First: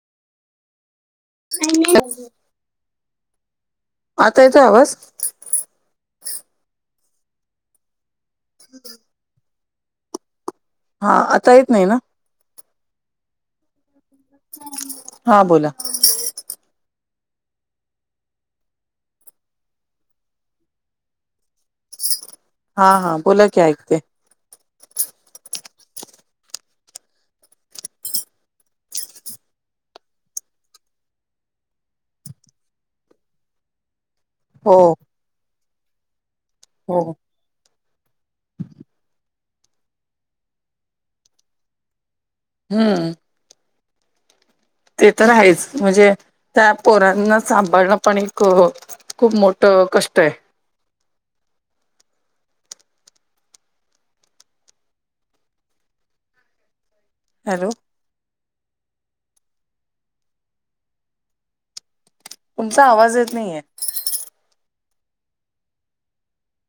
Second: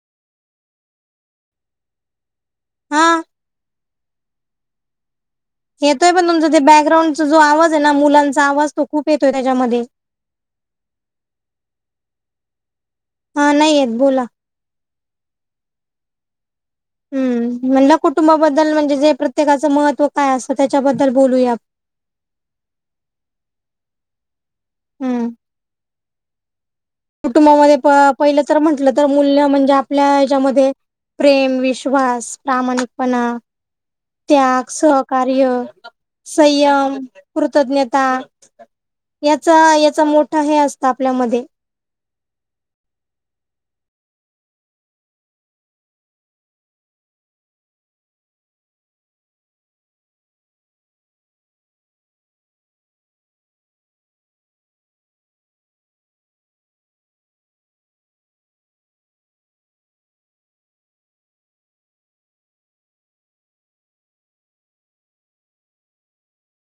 आणि हा आता येतोय आवाज येतोय पण तुमचां ते बॅकग्राउंडचा जो आवाज आहे ना मुलांचा आवाज तो खूप येतोय त्याच्यामध्ये हा, आता येत नाही ना. हा, नाही येत बोला. हा बोला. हम्म, म्हणलं कुटुंबाबद्दल म्हणजे जे प्रत्येकाचं महत्व काय असत त्याच्याबद्दल बोलूया. हा, हा, बोला की ऐकते. हम्म, कुटुंबामध्ये प पहिलं तर म्हंटलं तर मूल्य म्हणजे आपल्या ह्याच्यामध्ये प्रेम, विश्वास, प्रामाणिकपणा. त्याग, हो सहकार्य, संयम. हो कृतज्ञता याचा याचा मोठा हे असतं. आपल्यामध्ये हम्म ते तर आहेच. म्हणजे त्या पोरांना सांभाळणं पण एक खूप मोठ कष्ट आहे. हॅलो, तुमचा आवाज येत नाहीये.